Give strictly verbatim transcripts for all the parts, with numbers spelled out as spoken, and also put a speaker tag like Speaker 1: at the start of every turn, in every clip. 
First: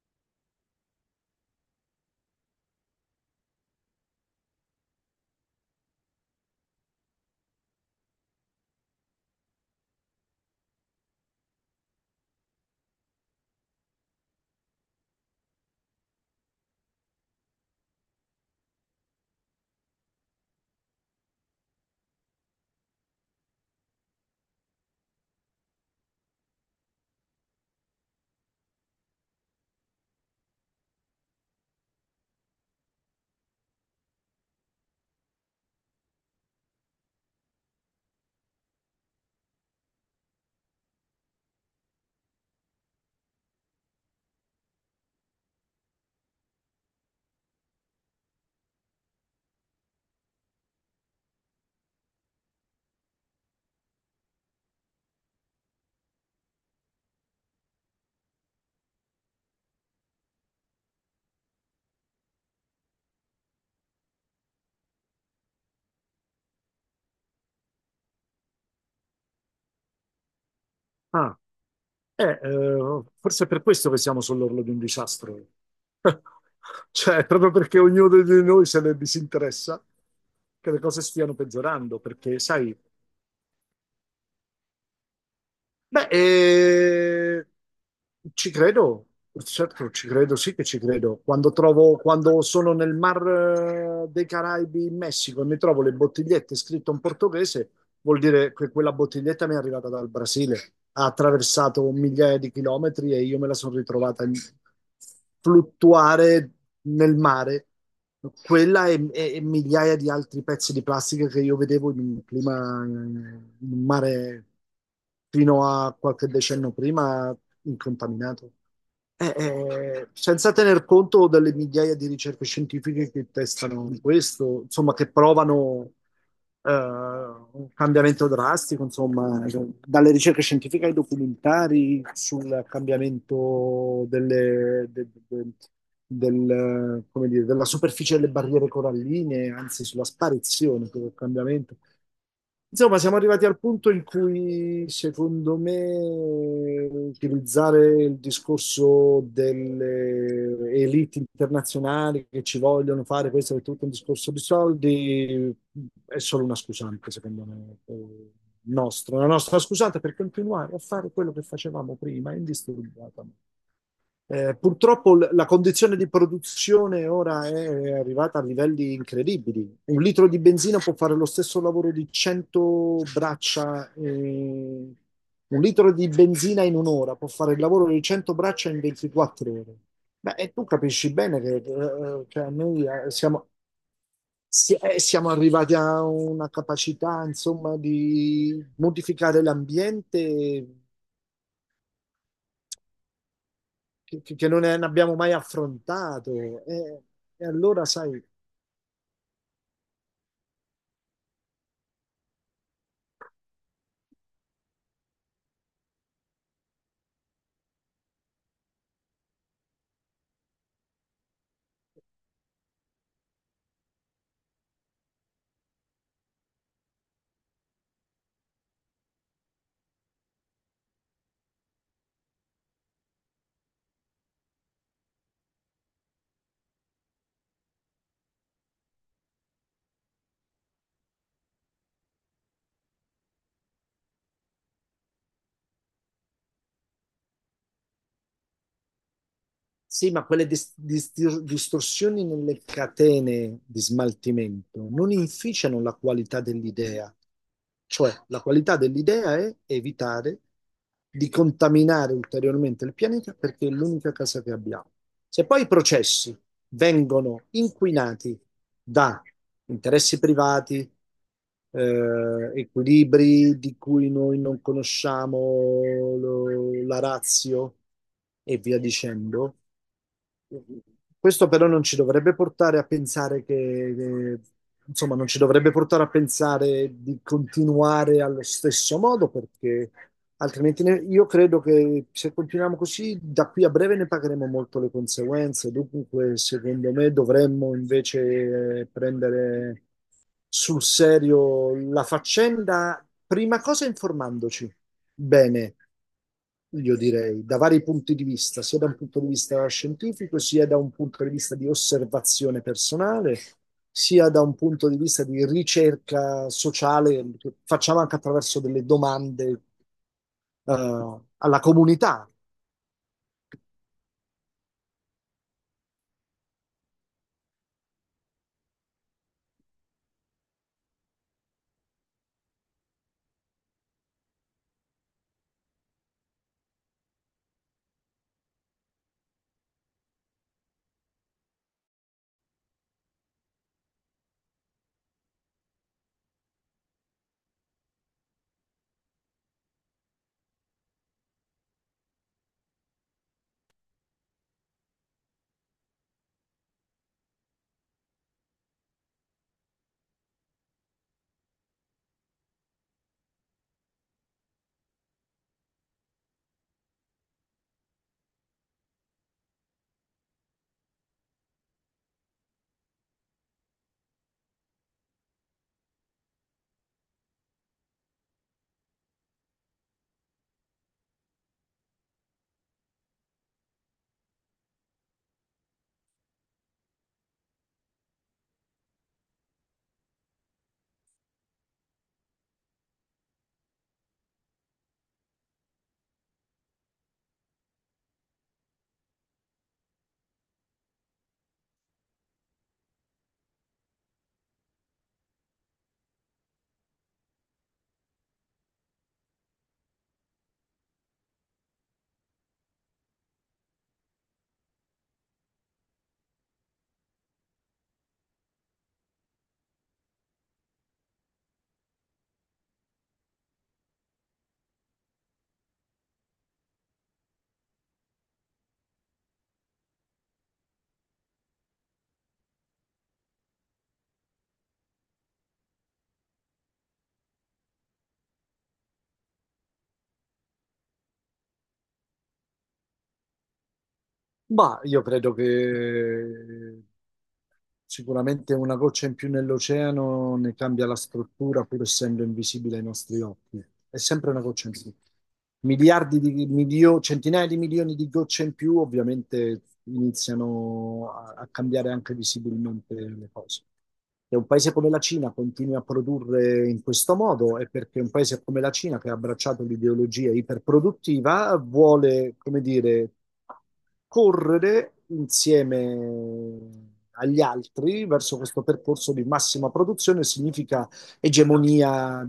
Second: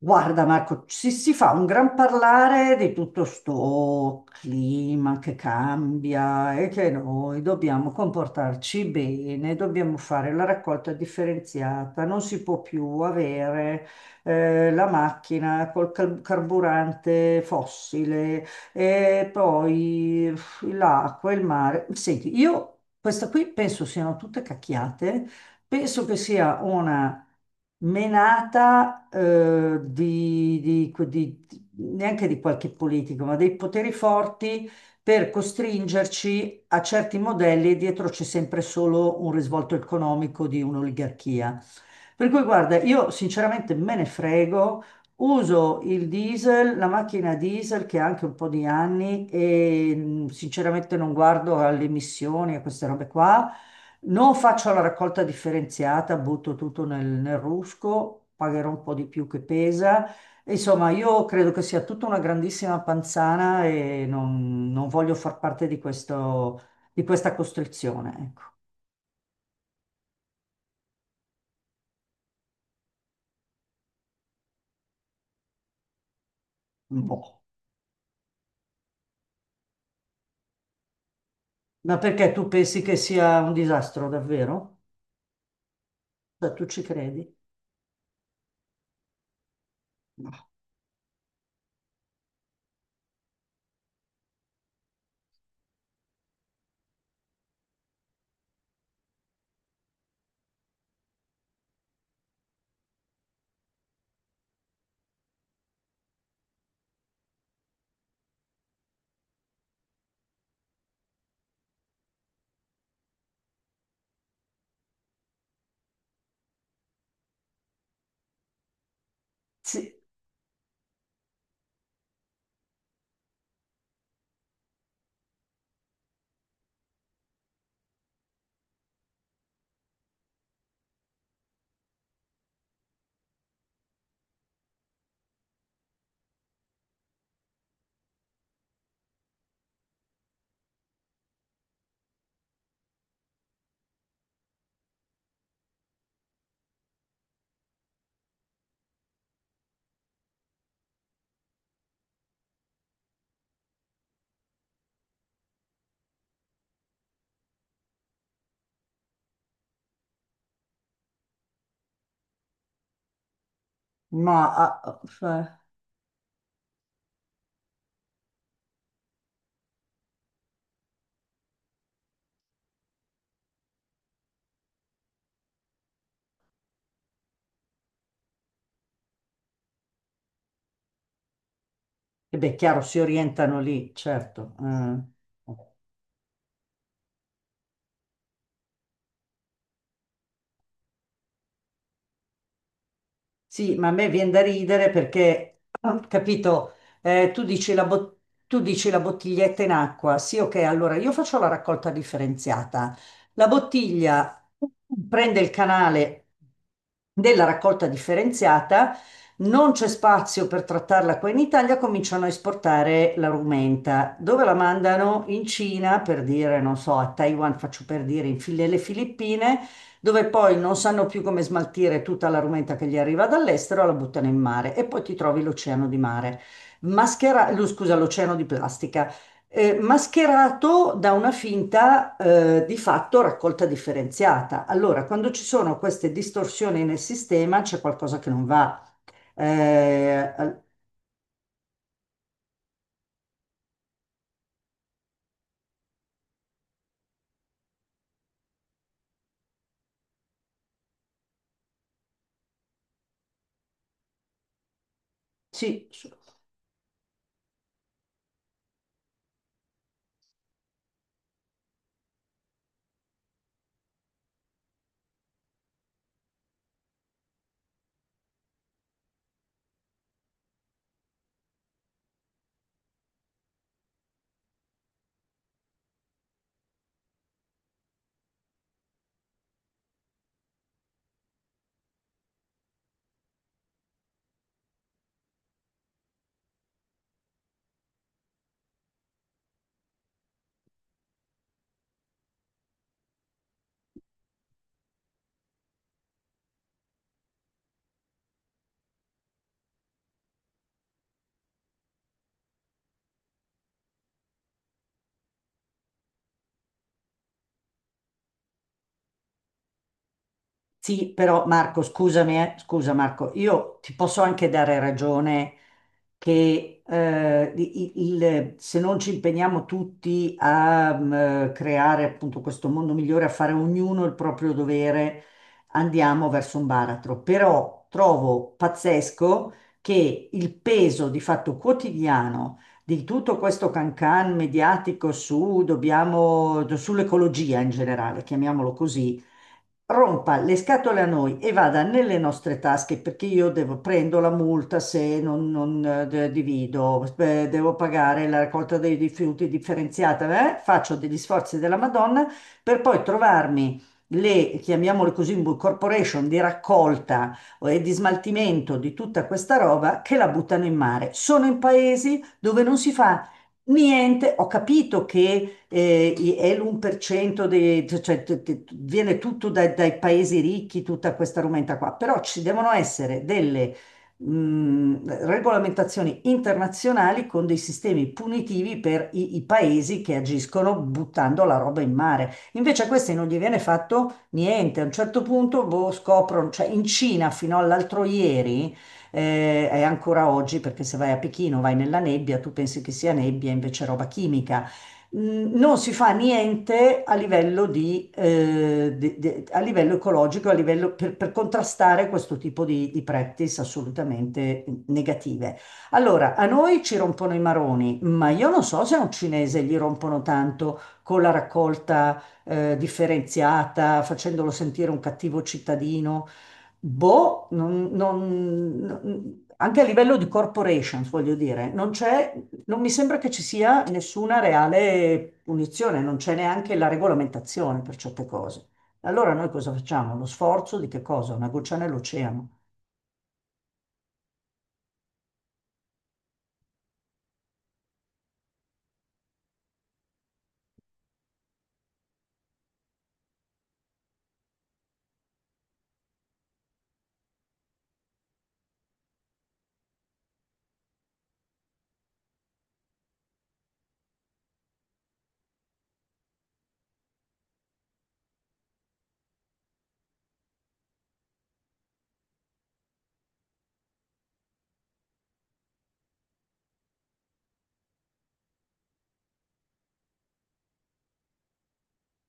Speaker 1: Guarda Marco, si, si fa un gran parlare di tutto sto clima che cambia e che noi dobbiamo comportarci bene, dobbiamo fare la raccolta differenziata, non si può più avere eh, la macchina col car- carburante fossile e poi uff, l'acqua, il mare. Senti, io questa qui penso siano tutte cacchiate, penso che sia una menata, eh, di, di- di- neanche di qualche politico, ma dei poteri forti per costringerci a certi modelli e dietro c'è sempre solo un risvolto economico di un'oligarchia. Per cui guarda, io sinceramente me ne frego, uso il diesel, la macchina diesel che ha anche un po' di anni e, mh, sinceramente non guardo alle emissioni, a queste robe qua. Non faccio la raccolta differenziata, butto tutto nel, nel rusco, pagherò un po' di più che pesa. Insomma, io credo che sia tutta una grandissima panzana e non, non voglio far parte di questo, di questa costrizione, ecco.
Speaker 2: Ah, eh, eh, forse è per questo che siamo sull'orlo di un disastro. Cioè,
Speaker 1: Boh.
Speaker 2: proprio perché ognuno di noi se ne disinteressa, che le cose stiano
Speaker 1: Ma
Speaker 2: peggiorando,
Speaker 1: perché
Speaker 2: perché,
Speaker 1: tu
Speaker 2: sai,
Speaker 1: pensi che sia un disastro, davvero?
Speaker 2: Beh,
Speaker 1: Cioè, tu ci credi?
Speaker 2: eh, ci credo, certo, ci
Speaker 1: No.
Speaker 2: credo, sì che ci credo. Quando trovo, quando sono nel Mar eh, dei Caraibi in Messico e mi trovo le bottigliette scritte in portoghese, vuol dire che quella bottiglietta mi è arrivata dal Brasile, ha attraversato migliaia di chilometri e io me la sono ritrovata in- fluttuare nel mare. Quella e, e- e migliaia di altri pezzi di plastica che io vedevo in un clima, in un mare fino a qualche decennio prima incontaminato. Eh,
Speaker 1: Sì,
Speaker 2: eh, senza tener conto delle migliaia di ricerche scientifiche che testano questo, insomma, che provano eh, un cambiamento drastico, insomma, dalle ricerche scientifiche ai documentari sul cambiamento delle, de- de- del, come dire, della superficie delle barriere coralline, anzi sulla sparizione, del cambiamento. Insomma, siamo arrivati al punto in cui, secondo me, utilizzare il discorso delle elite internazionali che ci vogliono fare questo è tutto un discorso di soldi, è solo una scusante, secondo me, eh, nostra, una nostra scusante per continuare a fare quello che facevamo prima, indisturbata.
Speaker 1: ma...
Speaker 2: Eh,
Speaker 1: ah,
Speaker 2: purtroppo l- la
Speaker 1: eh,
Speaker 2: condizione di produzione ora è arrivata a livelli incredibili. Un litro di benzina può fare lo stesso lavoro di cento braccia. Eh, un litro di benzina in un'ora può fare il lavoro di cento braccia in ventiquattro ore. Beh, e tu capisci bene che, eh,
Speaker 1: e
Speaker 2: che a
Speaker 1: beh, chiaro,
Speaker 2: noi
Speaker 1: si
Speaker 2: eh, siamo,
Speaker 1: orientano lì, certo.
Speaker 2: si-
Speaker 1: Eh.
Speaker 2: eh, siamo arrivati a una capacità, insomma, di modificare l'ambiente
Speaker 1: Sì, ma a me
Speaker 2: che,
Speaker 1: viene
Speaker 2: che-
Speaker 1: da
Speaker 2: che non ne
Speaker 1: ridere
Speaker 2: abbiamo mai
Speaker 1: perché, ah,
Speaker 2: affrontato.
Speaker 1: capito,
Speaker 2: E,
Speaker 1: eh, tu
Speaker 2: e
Speaker 1: dici la
Speaker 2: allora, sai,
Speaker 1: bot- tu dici la bottiglietta in acqua. Sì, ok, allora io faccio la raccolta differenziata. La bottiglia prende il canale della raccolta differenziata, non c'è spazio per trattarla qua in Italia, cominciano a esportare la rumenta. Dove la mandano? In Cina, per dire, non so, a Taiwan, faccio per dire, in Fili- le Filippine dove poi non sanno più come smaltire tutta la rumenta che gli arriva dall'estero, la buttano in mare e poi ti trovi l'oceano di mare, maschera, lo- scusa, l'oceano di plastica, eh, mascherato da una finta, eh, di fatto raccolta differenziata. Allora, quando ci sono queste distorsioni nel sistema, c'è qualcosa che non va.
Speaker 2: sì, ma
Speaker 1: Eh,
Speaker 2: quelle dis- dis- distorsioni nelle catene di smaltimento non inficiano la qualità dell'idea. Cioè, la qualità dell'idea è evitare di contaminare ulteriormente il pianeta perché è l'unica casa che abbiamo. Se poi i
Speaker 1: sì.
Speaker 2: processi vengono inquinati da interessi privati, eh, equilibri di cui noi non conosciamo lo- la ratio e via dicendo, questo però non ci dovrebbe portare a pensare che, che- insomma, non ci dovrebbe portare a pensare di continuare allo stesso modo, perché altrimenti ne- io credo che se continuiamo così, da qui a breve ne pagheremo molto le conseguenze. Dunque, secondo me, dovremmo invece eh, prendere sul serio la faccenda, prima cosa informandoci bene io direi, da vari punti di vista, sia da un punto di vista scientifico, sia da un punto di vista di osservazione personale, sia da un punto di vista di ricerca sociale, che facciamo anche attraverso delle domande,
Speaker 1: Sì,
Speaker 2: eh,
Speaker 1: però
Speaker 2: alla
Speaker 1: Marco,
Speaker 2: comunità.
Speaker 1: scusami, eh, scusa Marco, io ti posso anche dare ragione che eh, i- i- il- se non ci impegniamo tutti a, mm, creare appunto questo mondo migliore, a fare ognuno il proprio dovere, andiamo verso un baratro. Però trovo pazzesco che il peso di fatto quotidiano di tutto questo cancan mediatico su, dobbiamo, sull'ecologia in generale, chiamiamolo così, rompa le scatole a noi e vada nelle nostre tasche perché io devo, prendo la multa se non, non, eh, de- divido, eh, devo pagare la raccolta dei rifiuti differenziata, eh, faccio degli sforzi della Madonna per poi trovarmi le, chiamiamole così, bu- corporation di raccolta e di smaltimento di tutta questa roba che la buttano in mare. Sono in paesi dove non si fa niente, ho capito che eh, i- è l'uno per cento dei, cioè, t- t- viene tutto dai dai paesi ricchi, tutta questa rumenta qua, però ci devono essere delle, mh, regolamentazioni internazionali con dei sistemi punitivi per i, i paesi che agiscono buttando la roba in mare. Invece a questi non gli viene fatto niente. A un certo punto boh, scoprono, cioè in Cina fino all'altro ieri, eh, e ancora oggi, perché se vai a Pechino, vai nella nebbia, tu pensi che sia nebbia, invece è roba chimica, mh, non si fa niente a livello di, eh, di- di- a livello ecologico, a livello per, per contrastare questo tipo di, di practice assolutamente negative. Allora, a noi ci rompono i maroni, ma io non so se a un cinese gli rompono tanto con la raccolta, eh, differenziata, facendolo sentire un cattivo cittadino. Boh, non- non- non- anche a livello di corporations, voglio dire, non c'è non mi sembra che ci sia nessuna reale punizione, non c'è neanche la regolamentazione per certe cose. Allora noi cosa facciamo? Lo sforzo di che cosa? Una goccia nell'oceano.
Speaker 2: Ma io credo che sicuramente una goccia in più nell'oceano ne cambia la struttura, pur essendo invisibile ai nostri occhi. È sempre una goccia in più. Miliardi di milio- centinaia di milioni di gocce in più, ovviamente iniziano a, a cambiare anche visibilmente le cose. E un paese come la Cina continua a produrre in questo modo è perché un paese come la Cina, che ha abbracciato l'ideologia iperproduttiva, vuole, come dire, correre insieme agli altri verso questo percorso di massima produzione significa egemonia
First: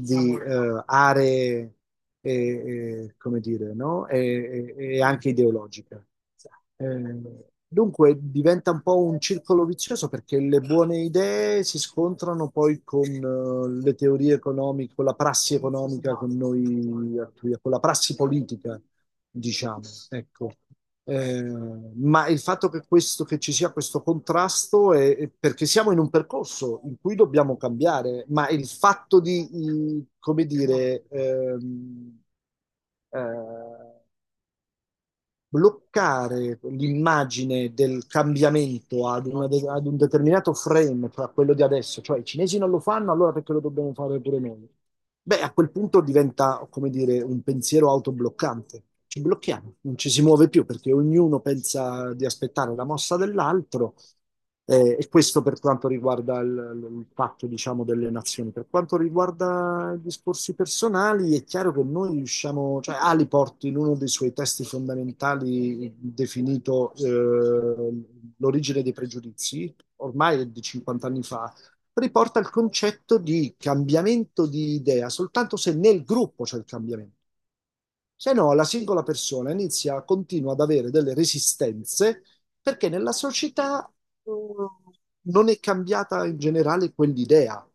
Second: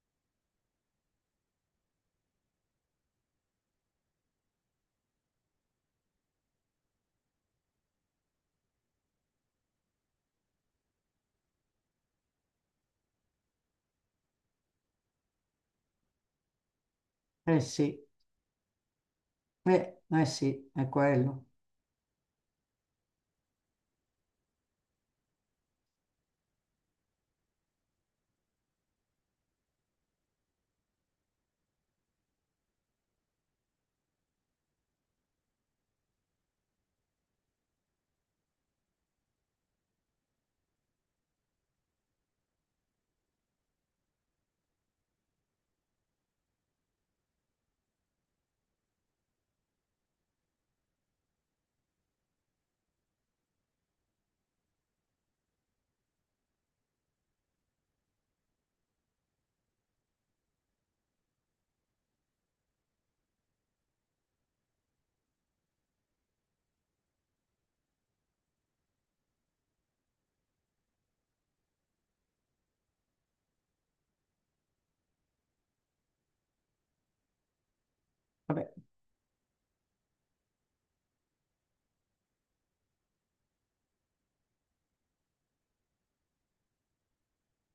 Speaker 2: di eh, aree, e, e, come dire, no? e, e e anche ideologica. Eh, dunque diventa un po' un circolo vizioso perché le buone idee si scontrano poi con eh, le teorie economiche, con la prassi economica con noi,
Speaker 1: Eh
Speaker 2: con la
Speaker 1: sì,
Speaker 2: prassi politica diciamo,
Speaker 1: eh, eh
Speaker 2: ecco.
Speaker 1: sì, è
Speaker 2: Eh,
Speaker 1: quello.
Speaker 2: ma il fatto che, questo, che ci sia questo contrasto è, è perché siamo in un percorso in cui dobbiamo cambiare, ma il fatto di, eh, come dire, ehm, eh, bloccare l'immagine del cambiamento ad, una de- ad un determinato frame, cioè a quello di adesso, cioè i cinesi non lo fanno, allora perché lo dobbiamo fare pure noi? Beh, a quel punto diventa, come dire, un pensiero autobloccante. Ci blocchiamo, non ci si muove più perché ognuno pensa di aspettare la mossa dell'altro eh, e questo per quanto riguarda il, il patto, diciamo, delle nazioni. Per quanto riguarda i discorsi personali, è chiaro che noi riusciamo, cioè Aliport in uno dei suoi testi fondamentali definito eh, L'origine dei pregiudizi, ormai è di cinquanta anni fa, riporta il concetto di cambiamento di idea soltanto se nel gruppo c'è il cambiamento. Se no, la
Speaker 1: Vabbè.
Speaker 2: singola persona inizia, continua ad avere delle resistenze perché nella società eh, non è cambiata in generale quell'idea.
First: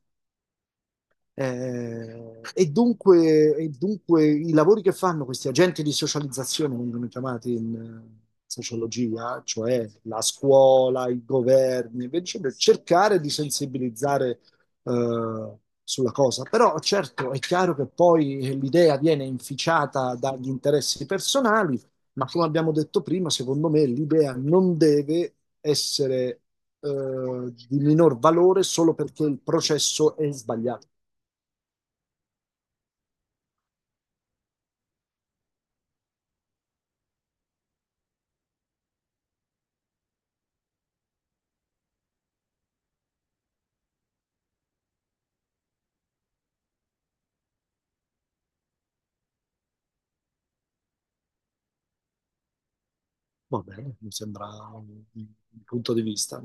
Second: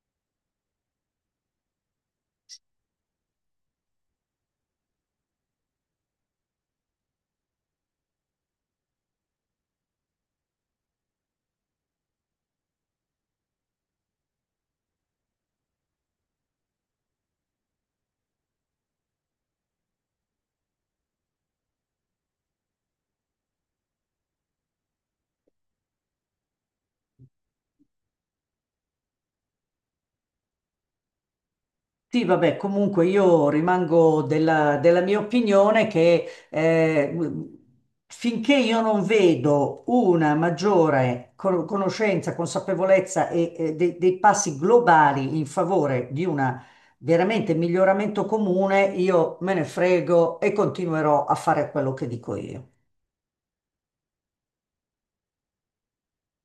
Speaker 2: Eh, e dunque, e dunque i lavori che fanno questi agenti di socializzazione vengono chiamati in eh, sociologia, cioè la scuola, i governi, invece per cercare di sensibilizzare eh, sulla cosa. Però certo è chiaro che poi l'idea viene inficiata dagli interessi personali, ma come abbiamo detto prima, secondo me l'idea non deve essere eh, di minor valore solo perché il processo è sbagliato.
Speaker 1: Sì, vabbè, comunque io rimango della, della mia opinione che eh, finché io non vedo una maggiore co- conoscenza, consapevolezza e, e dei, dei passi globali in favore di un veramente miglioramento comune, io me ne frego e continuerò a fare quello che dico io.
Speaker 2: Va bene, mi sembra un un punto di vista.